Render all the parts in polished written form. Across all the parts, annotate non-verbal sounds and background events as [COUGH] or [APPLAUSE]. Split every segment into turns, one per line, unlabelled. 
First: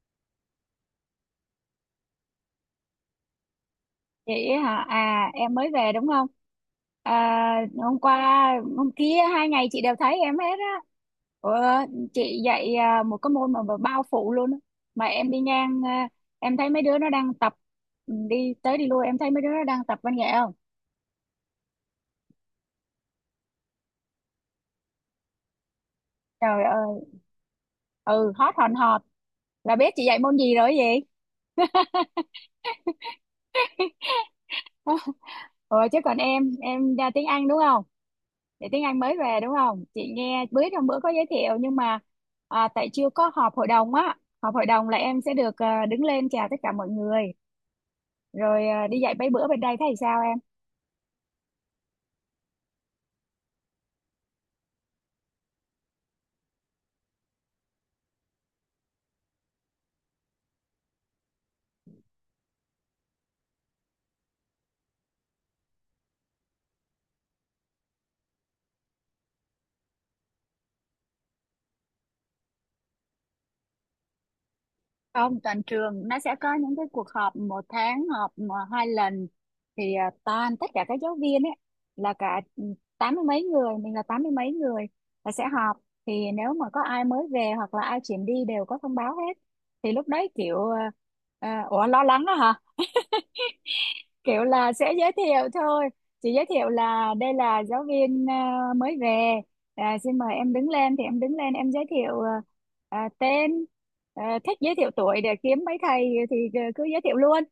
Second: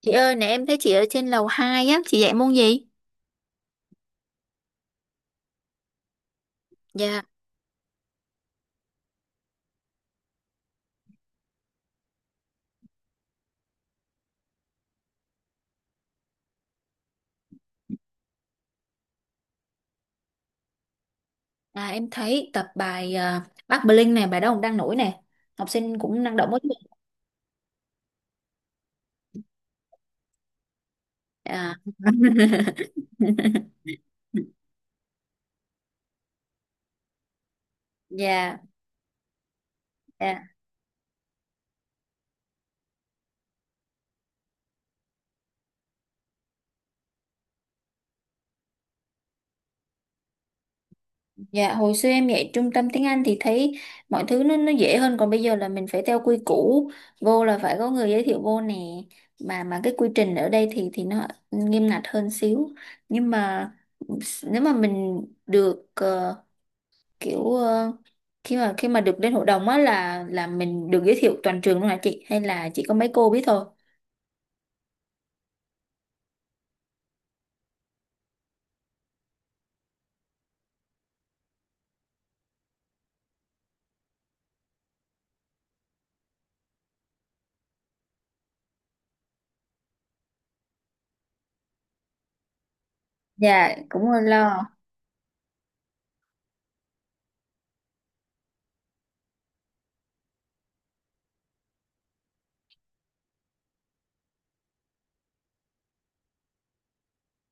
Chị ơi, nè em thấy chị ở trên lầu 2 á, chị dạy môn gì?
Vậy hả? À, em mới về đúng không?
Dạ.
À, hôm qua hôm kia 2 ngày chị đều thấy em hết á. Ủa, chị dạy một cái môn mà, bao phủ luôn á. Mà em đi ngang, em thấy mấy đứa nó đang tập, đi tới đi lui em thấy mấy đứa nó đang tập văn nghệ không?
À, em thấy tập bài à, Bắc Bling này, bài đó cũng đang nổi nè. Học sinh cũng năng động quá
Trời
chứ.
ơi, ừ hot hòn hòt là biết chị dạy môn gì rồi gì?
À. [LAUGHS]
[LAUGHS] Ờ chứ còn em ra tiếng Anh đúng không?
Dạ,
Để tiếng Anh mới về đúng không, chị
dạ,
nghe bữa trong bữa có giới thiệu nhưng mà tại chưa có họp hội đồng á. Họp hội đồng là em sẽ được, đứng lên chào tất cả mọi người, rồi đi dạy mấy bữa bên đây thấy sao em?
dạ, hồi xưa em dạy trung tâm tiếng Anh thì thấy mọi thứ nó dễ hơn, còn bây giờ là mình phải theo quy củ, vô là phải có người giới thiệu vô nè. Mà cái quy trình ở đây thì nó nghiêm ngặt hơn xíu. Nhưng mà nếu mà mình được kiểu khi mà được lên hội đồng á là mình được giới thiệu toàn trường luôn hả chị, hay là chỉ có mấy cô biết thôi?
Không, toàn trường nó sẽ có những cái cuộc họp, một tháng họp mà hai lần, thì toàn tất cả các giáo viên ấy, là cả, tám mươi mấy người, mình là tám mươi mấy người là sẽ họp. Thì nếu mà có ai mới về hoặc là ai chuyển đi đều có thông báo hết, thì lúc đấy kiểu à, à, ủa lo lắng đó.
Dạ, cũng hơi
Kiểu
lo.
là sẽ giới thiệu thôi, chị giới thiệu là đây là giáo viên mới về, xin mời em đứng lên, thì em đứng lên em giới thiệu tên, thích giới thiệu tuổi để kiếm mấy thầy thì cứ giới thiệu luôn.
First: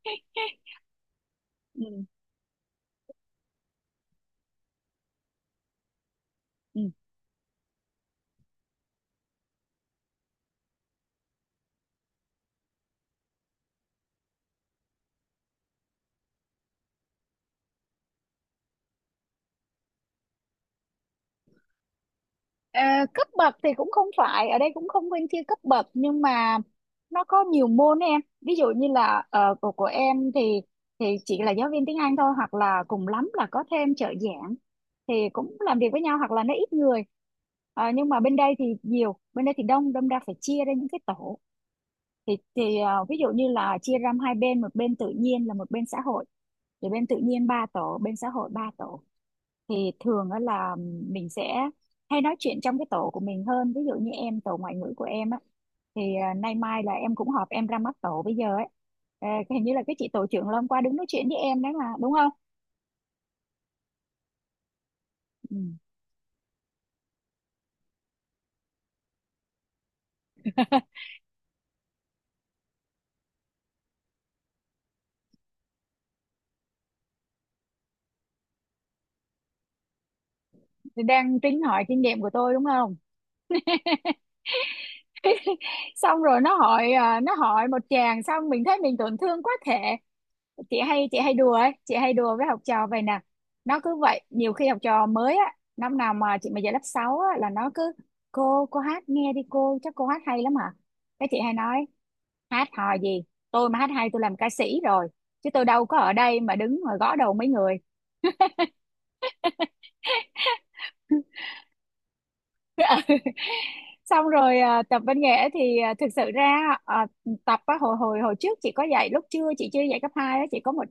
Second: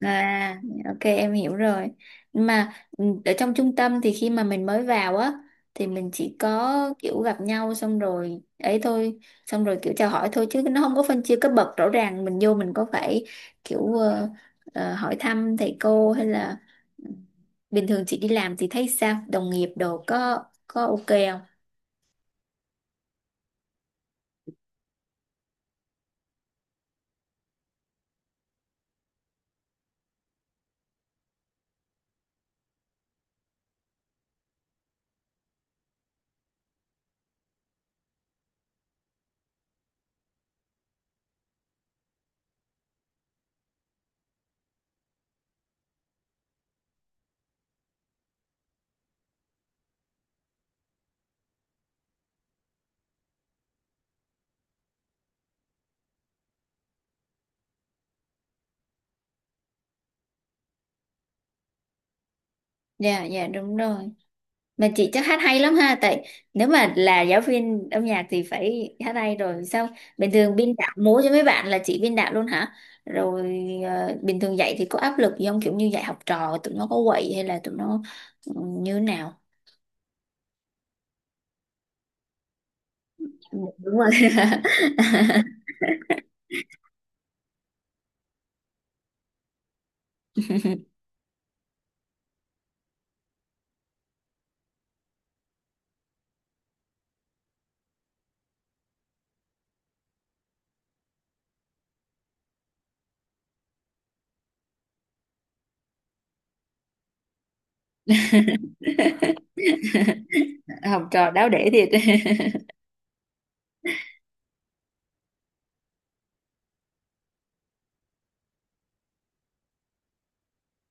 À,
[LAUGHS]
ok, em hiểu rồi.
Ừ.
Mà ừ, ở trong trung tâm thì khi mà mình mới vào á, thì mình chỉ
Ừ.
có kiểu gặp nhau xong rồi ấy thôi, xong rồi kiểu chào hỏi thôi chứ nó không có phân chia cấp bậc rõ ràng. Mình vô mình có phải kiểu hỏi thăm thầy cô hay là, ừ, bình thường chị đi làm thì thấy sao, đồng nghiệp đồ có ok không?
Ờ, cấp bậc thì cũng không phải, ở đây cũng không phân chia cấp bậc, nhưng mà nó có nhiều môn em, ví dụ như là của em thì chỉ là giáo viên tiếng Anh thôi, hoặc là cùng lắm là có thêm trợ giảng thì cũng làm việc với nhau, hoặc là nó ít người. Ờ, nhưng mà bên đây thì nhiều, bên đây thì đông, đâm ra phải chia ra những cái tổ, thì ví dụ như là chia ra hai bên, một bên tự nhiên là một bên xã hội, thì bên tự nhiên ba tổ, bên xã hội ba tổ. Thì thường á là mình sẽ hay nói chuyện trong cái tổ của mình hơn, ví dụ như em, tổ ngoại ngữ của em á, thì nay mai là em cũng họp, em ra mắt tổ bây giờ ấy. Ờ, hình như là cái chị tổ trưởng là hôm qua đứng nói chuyện với em đấy mà đúng không.
Dạ, dạ, đúng rồi. Mà chị chắc hát
Ừ.
hay lắm ha. Tại nếu mà là giáo viên âm nhạc thì phải hát hay rồi. Sao bình thường biên đạo múa cho mấy bạn là chị biên đạo luôn hả? Rồi bình thường dạy thì có áp lực gì không? Kiểu như dạy học trò tụi nó có quậy hay là tụi nó ừ, như thế nào?
Thì đang tính hỏi kinh nghiệm của tôi đúng không.
Đúng rồi. [LAUGHS]
[LAUGHS] Xong rồi nó hỏi nó hỏi một chàng, xong mình thấy mình tổn thương quá thể. Chị hay đùa ấy, chị hay đùa với học trò vậy nè. Nó cứ vậy, nhiều khi học trò mới á, năm nào mà chị mà dạy lớp 6 á là nó cứ: cô hát nghe đi cô, chắc cô hát hay lắm hả. Cái chị hay nói: hát hò gì, tôi mà hát hay tôi làm ca sĩ rồi, chứ tôi đâu có ở đây mà đứng mà gõ đầu mấy người.
Học trò đáo để thiệt. [LAUGHS]
Xong rồi tập văn nghệ thì thực sự ra à, tập á, hồi hồi hồi trước chị có dạy, lúc chưa chị chưa dạy cấp 2 á, chị có một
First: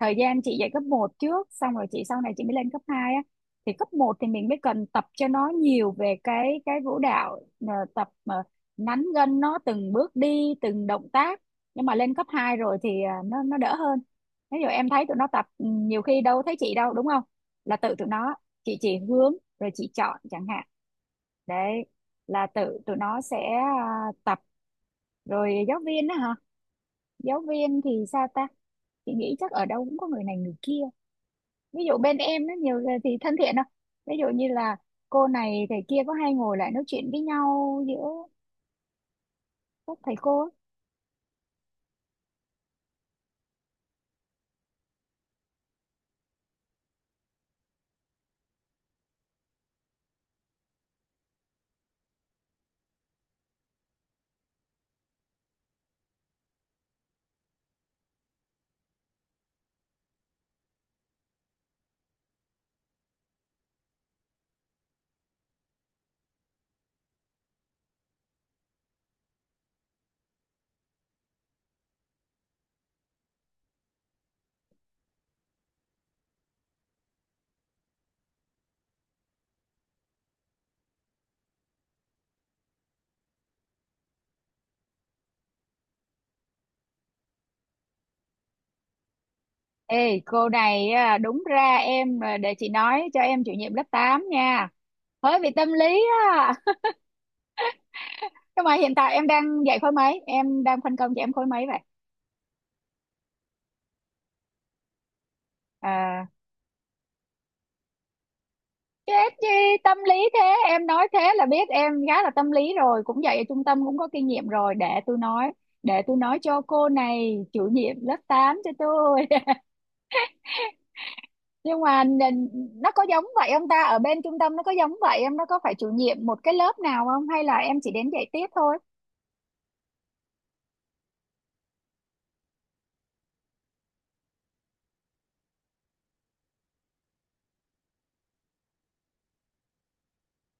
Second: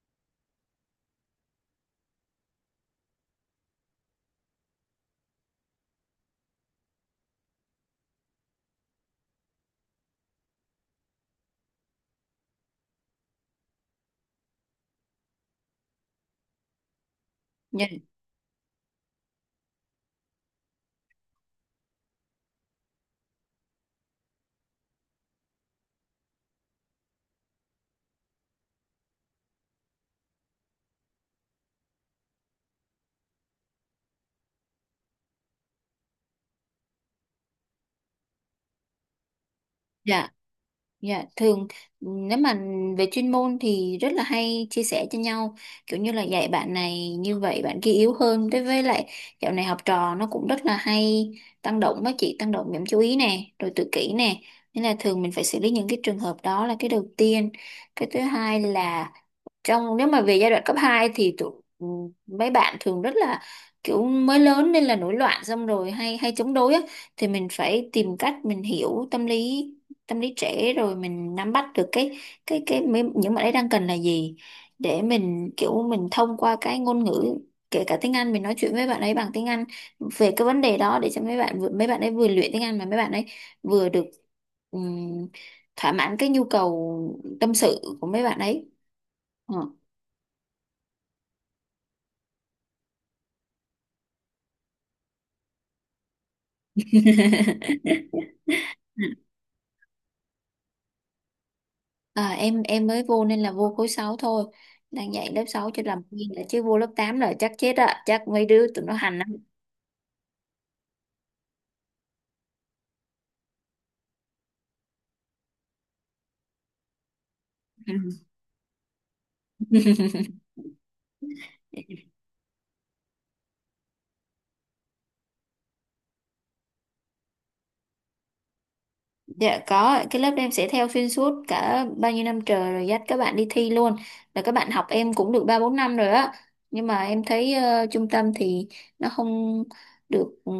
thời gian chị dạy cấp 1 trước, xong rồi chị sau này chị mới lên cấp 2 á. Thì cấp 1 thì mình mới cần tập cho nó nhiều về cái vũ đạo, tập mà nắn gân nó từng bước đi từng động tác. Nhưng mà lên cấp 2 rồi thì nó đỡ hơn. Ví dụ em thấy tụi nó tập, nhiều khi đâu thấy chị đâu, đúng không, là
Dạ,
tự tụi nó. Chị chỉ hướng, rồi chị chọn chẳng hạn, đấy, là tự tụi nó sẽ tập. Rồi giáo viên đó hả? Giáo viên thì sao ta? Chị nghĩ chắc ở đâu cũng có người này người kia. Ví dụ bên em nó nhiều người thì thân thiện không? Ví dụ như là cô này thầy kia có hay ngồi lại nói chuyện với nhau giữa các thầy
dạ.
cô á.
Dạ, thường nếu mà về chuyên môn thì rất là hay chia sẻ cho nhau, kiểu như là dạy bạn này như vậy, bạn kia yếu hơn. Đối với lại dạo này học trò nó cũng rất là hay tăng động. Với chị, tăng động điểm chú ý nè, rồi tự kỷ nè, nên là thường mình phải xử lý những cái trường hợp đó là cái đầu tiên. Cái thứ hai là, trong nếu mà về giai đoạn cấp 2 thì tụi, ừ, mấy bạn thường rất là kiểu mới lớn nên là nổi loạn, xong rồi hay hay chống đối á, thì mình phải tìm cách mình hiểu tâm lý, tâm lý trẻ, rồi mình nắm bắt được cái những bạn ấy đang cần là gì, để mình kiểu mình thông qua cái ngôn ngữ, kể cả tiếng Anh, mình nói chuyện với bạn ấy bằng tiếng Anh về cái vấn đề đó, để cho mấy bạn ấy vừa luyện tiếng Anh mà mấy bạn ấy vừa được ừm, thỏa mãn cái nhu cầu tâm sự của mấy bạn ấy. Ờ.
Ê cô này đúng ra em, để chị nói cho em chủ nhiệm lớp 8 nha, hơi bị tâm lý á.
[LAUGHS]
Nhưng mà hiện tại em đang dạy khối mấy, em đang phân công cho em khối mấy vậy?
À, em mới vô nên là vô khối 6 thôi, đang dạy lớp 6 cho làm
À,
quen đã, chứ vô lớp 8 là chắc chết ạ, chắc mấy đứa tụi nó hành lắm.
chết chi tâm lý thế, em nói thế là biết em gái là tâm lý rồi, cũng vậy ở trung tâm cũng có kinh nghiệm rồi, để tôi nói, để tôi nói cho cô này chủ nhiệm lớp
[LAUGHS]
8 cho tôi. [LAUGHS] Nhưng
Ừ.
mà nó có giống vậy không ta, ở bên trung tâm nó có giống vậy em, nó có phải chủ nhiệm một cái lớp nào không, hay là em chỉ đến dạy tiếp thôi?
Dạ, có, cái lớp em sẽ theo xuyên suốt cả bao nhiêu năm trời, rồi dắt các bạn đi thi luôn. Là các bạn học em cũng được 3 4 năm rồi á. Nhưng mà em thấy trung tâm thì nó không được ừ,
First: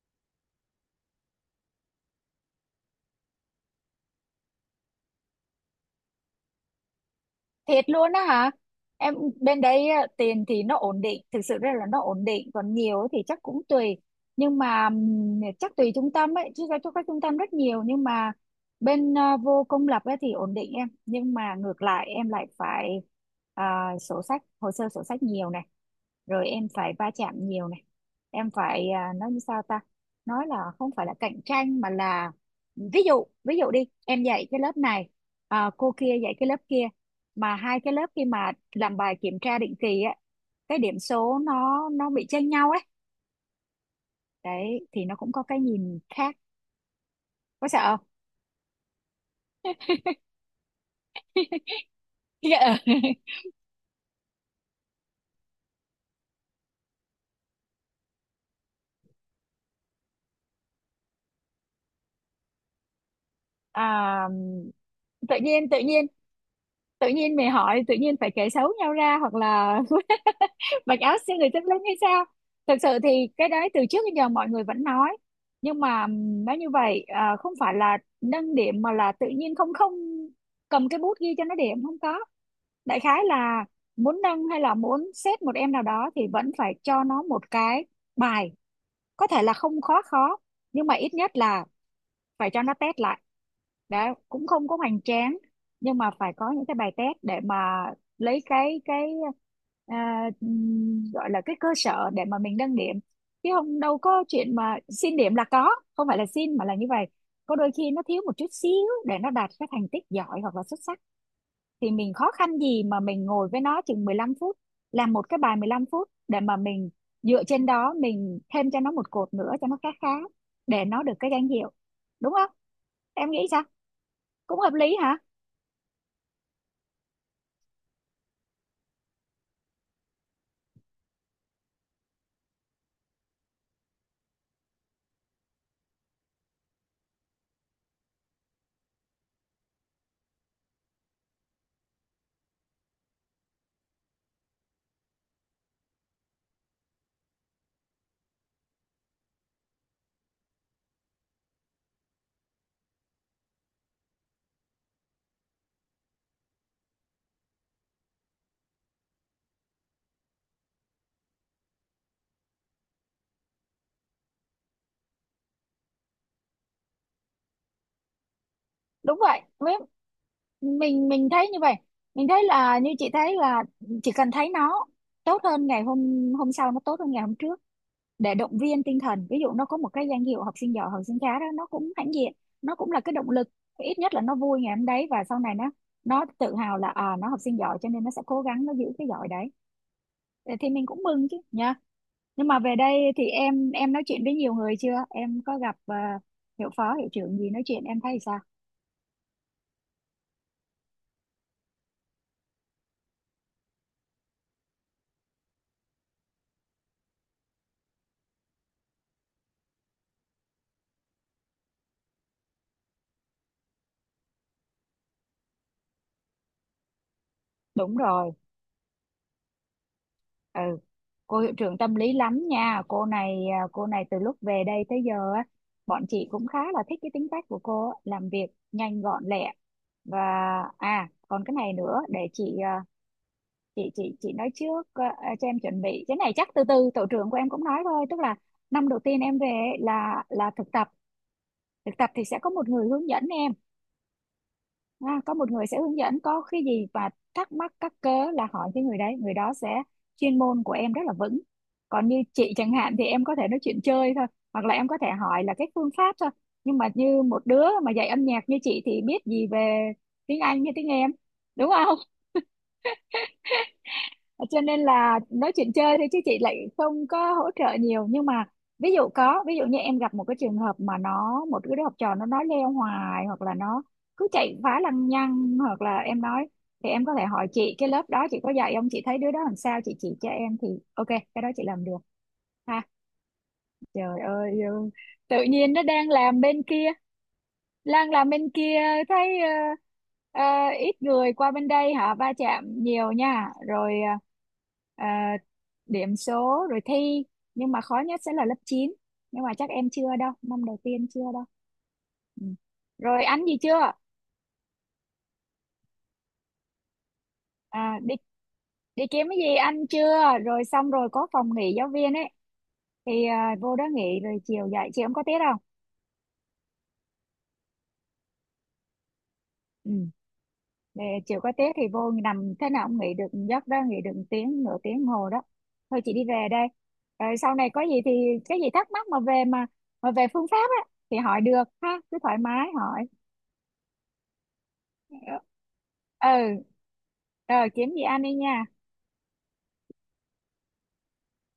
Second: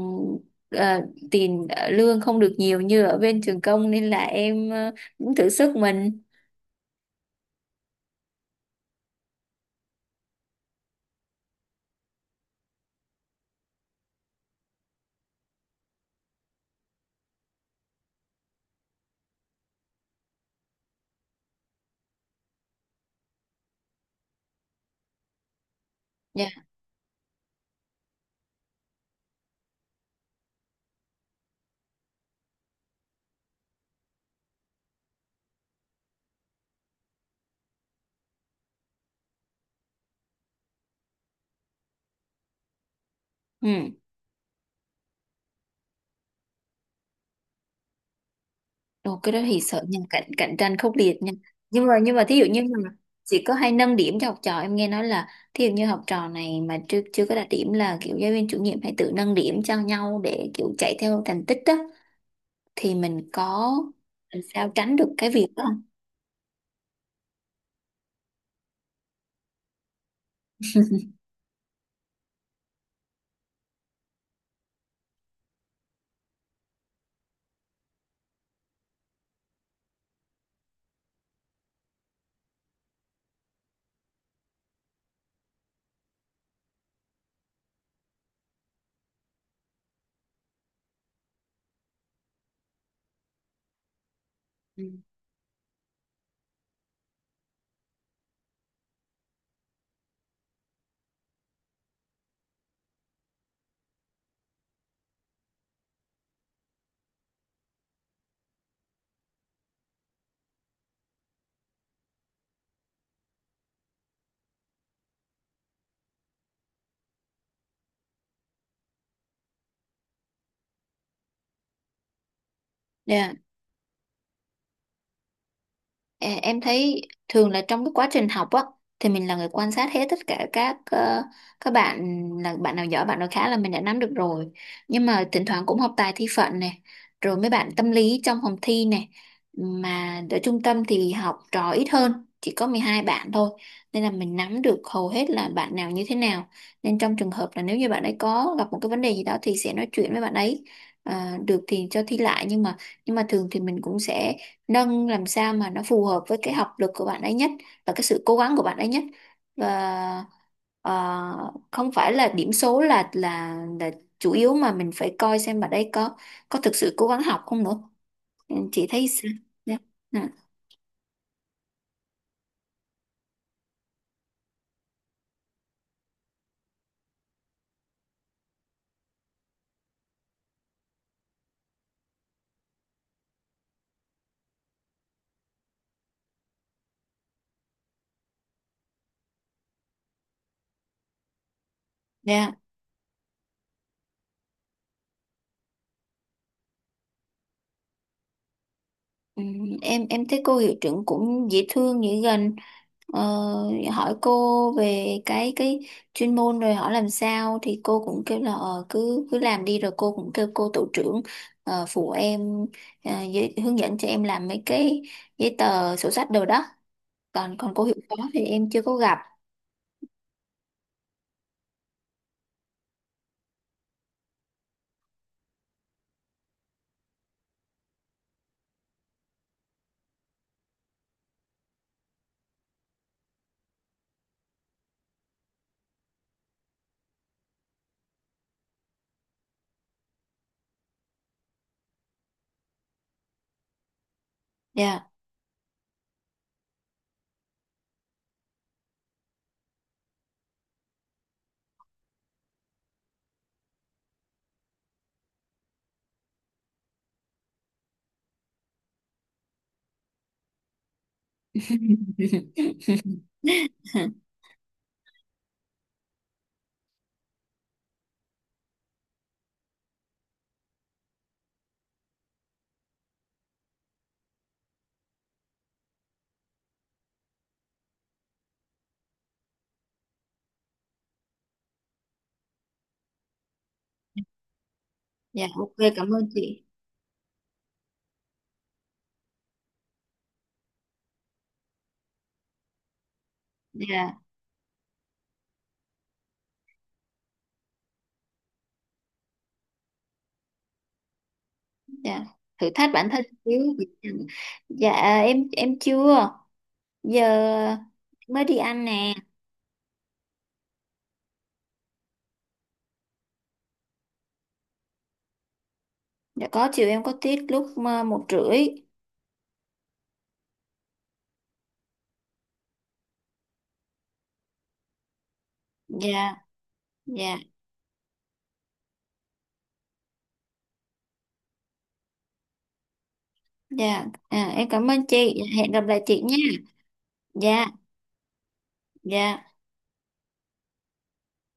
ờ, tiền lương không được nhiều như ở bên trường công, nên là em cũng thử sức mình.
Thiệt luôn á hả? Em, bên đấy tiền thì nó ổn định, thực sự ra là nó ổn định, còn nhiều ấy thì chắc cũng tùy. Nhưng mà chắc tùy trung tâm ấy, chứ cho các trung tâm rất nhiều, nhưng mà bên vô công lập ấy thì ổn định em, nhưng mà ngược lại em lại phải à, sổ sách, hồ sơ sổ sách nhiều này, rồi
Dạ.
em phải va chạm nhiều này. Em phải nói như sao ta? Nói là không phải là cạnh tranh mà là, ví dụ đi, em dạy cái lớp này, cô kia dạy cái lớp kia, mà hai cái lớp khi mà làm bài kiểm tra định kỳ á, cái điểm số nó bị chênh nhau ấy,
Ừ.
đấy thì nó cũng có cái nhìn khác, có sợ không?
Ồ, cái đó thì sợ nha, cạnh cạnh tranh khốc liệt nha. Nhưng mà thí dụ như mà
[LAUGHS]
chỉ có hay nâng điểm cho học trò, em nghe nói là thí dụ như học trò này mà chưa chưa có đạt điểm là kiểu giáo viên chủ nhiệm hay tự nâng điểm cho nhau để kiểu chạy theo thành tích đó, thì mình có
à,
làm sao tránh được cái
tự
việc đó
nhiên tự
không?
nhiên tự nhiên mày hỏi, tự nhiên phải kể xấu nhau ra, hoặc là [LAUGHS] mặc áo siêu người tâm linh hay sao. Thực sự thì cái đấy từ trước đến giờ mọi người vẫn nói, nhưng mà nói như vậy không phải là nâng điểm mà là, tự nhiên không không cầm cái bút ghi cho nó điểm không có, đại khái là muốn nâng hay là muốn xét một em nào đó thì vẫn phải cho nó một cái bài, có thể là không khó khó, nhưng mà ít nhất là phải cho nó test lại đã, cũng không có
Ừ.
hoành tráng, nhưng mà phải có những cái bài test để mà lấy cái gọi là cái cơ sở để mà mình nâng điểm, chứ không đâu có chuyện mà xin điểm là có. Không phải là xin mà là như vậy, có đôi khi nó thiếu một chút xíu để nó đạt cái thành tích giỏi hoặc là xuất sắc, thì mình khó khăn gì mà mình ngồi với nó chừng 15 phút, làm một cái bài 15 phút để mà mình dựa trên đó mình thêm cho nó một cột nữa cho nó khá khá, để nó được cái danh hiệu, đúng không? Em
Dạ.
nghĩ sao, cũng hợp lý hả?
Ờ, em thấy thường là trong cái quá trình học á, thì mình là người quan sát hết tất cả các các bạn. Là bạn nào giỏi, bạn nào khá là mình đã nắm được rồi, nhưng mà thỉnh thoảng cũng học tài thi phận này, rồi mấy bạn tâm lý trong phòng thi này. Mà ở trung tâm thì học trò ít hơn, chỉ có 12 bạn thôi, nên là mình nắm được hầu hết là bạn nào như thế nào. Nên trong trường hợp là nếu như bạn ấy có gặp một cái vấn đề gì đó thì sẽ nói chuyện với bạn ấy. Ờ, được thì cho thi lại, nhưng mà thường thì mình cũng sẽ nâng làm sao mà nó phù hợp với cái học lực của bạn ấy nhất, và cái sự cố gắng của bạn ấy nhất. Và không phải là điểm số là chủ yếu, mà mình phải coi xem bạn ấy có thực sự cố gắng học không nữa. Ừ, chị thấy
Đúng
sao?
vậy.
Dạ.
Với-
Ừ.
mình thấy như vậy, mình thấy là, như chị thấy là chỉ cần thấy nó tốt hơn ngày hôm hôm sau, nó tốt hơn ngày hôm trước, để động viên tinh thần. Ví dụ nó có một cái danh hiệu học sinh giỏi học sinh khá đó, nó cũng hãnh diện, nó cũng là cái động lực, ít nhất là nó vui ngày hôm đấy, và sau này nó tự hào là à nó học sinh giỏi, cho nên nó sẽ cố gắng nó giữ cái giỏi đấy. Ờ, thì mình cũng mừng chứ nha. Nhưng
Dạ.
mà về đây thì em nói chuyện với nhiều người chưa, em có gặp hiệu phó hiệu trưởng gì nói chuyện em thấy sao?
Ừ, em thấy cô hiệu trưởng cũng dễ thương, dễ gần. ờ, Hỏi cô về cái chuyên môn, rồi hỏi làm sao thì cô cũng kêu là cứ cứ làm đi, rồi cô cũng kêu cô tổ trưởng phụ em, hướng dẫn cho em làm mấy cái giấy tờ sổ sách đồ đó. Còn còn cô hiệu
Đúng
phó
rồi.
thì em chưa có gặp.
Ừ, cô hiệu trưởng tâm lý lắm nha cô này, cô này từ lúc về đây tới giờ á, bọn chị cũng khá là thích cái tính cách của cô á, làm việc nhanh gọn lẹ, và còn cái này nữa, để chị chị nói trước cho em chuẩn bị cái này, chắc từ từ tổ trưởng của em cũng nói thôi, tức là năm đầu tiên em về ấy là thực tập. Thực tập thì sẽ có một người hướng dẫn em.
Dạ.
À, có một người sẽ hướng dẫn, có cái gì và thắc mắc các cớ là hỏi cái người đấy, người đó sẽ, chuyên môn của em rất là vững. Còn như chị chẳng hạn thì em có thể nói chuyện chơi thôi, hoặc là em có thể hỏi là cái phương pháp thôi, nhưng mà như một đứa mà dạy âm nhạc như chị thì biết gì về tiếng Anh như tiếng em, đúng không?
[LAUGHS]
Ờ, cho nên là nói chuyện chơi thôi, chứ chị lại không có hỗ trợ nhiều. Nhưng mà ví dụ như em gặp một cái trường hợp mà nó, một cái đứa học trò nó nói leo hoài, hoặc là nó cứ chạy phá lăng nhăng, hoặc là em nói, thì em có thể hỏi chị cái lớp đó chị có dạy không, chị thấy đứa đó làm sao chị chỉ cho em, thì ok cái đó chị làm được. Ha, trời ơi. Ừ. Tự
Dạ,
nhiên
ok,
nó đang
cảm ơn
làm bên
chị.
kia, đang làm bên kia, thấy ít người qua bên đây họ va chạm nhiều nha, rồi
Dạ.
ờ, ờ, điểm số rồi thi, nhưng mà khó nhất sẽ là lớp 9, nhưng mà chắc em chưa đâu, năm đầu tiên chưa đâu.
Dạ,
Ừ.
thử thách bản thân
Rồi ăn gì
xíu.
chưa,
Dạ, em chưa, giờ
à, đi
mới đi ăn
đi
nè.
kiếm cái gì ăn chưa, rồi xong rồi có phòng nghỉ giáo viên ấy, thì vô đó nghỉ rồi chiều dạy chị, em có tiết không?
Dạ, có, chiều em có tiết lúc 1h30.
Ừ. Để chiều có tiết thì vô nằm thế nào cũng nghỉ được giấc đó, nghỉ được tiếng nửa tiếng hồ đó. Thôi chị đi
Dạ.
về đây. Ờ,
Dạ.
sau này có gì thì, cái gì thắc mắc mà về mà về phương pháp á thì hỏi được ha, cứ thoải mái hỏi.
Dạ, à, em cảm ơn
Ừ.
chị. Dạ, hẹn gặp lại chị
Ờ.
nha.
ờ,
Dạ.
kiếm gì ăn đi nha.
Dạ.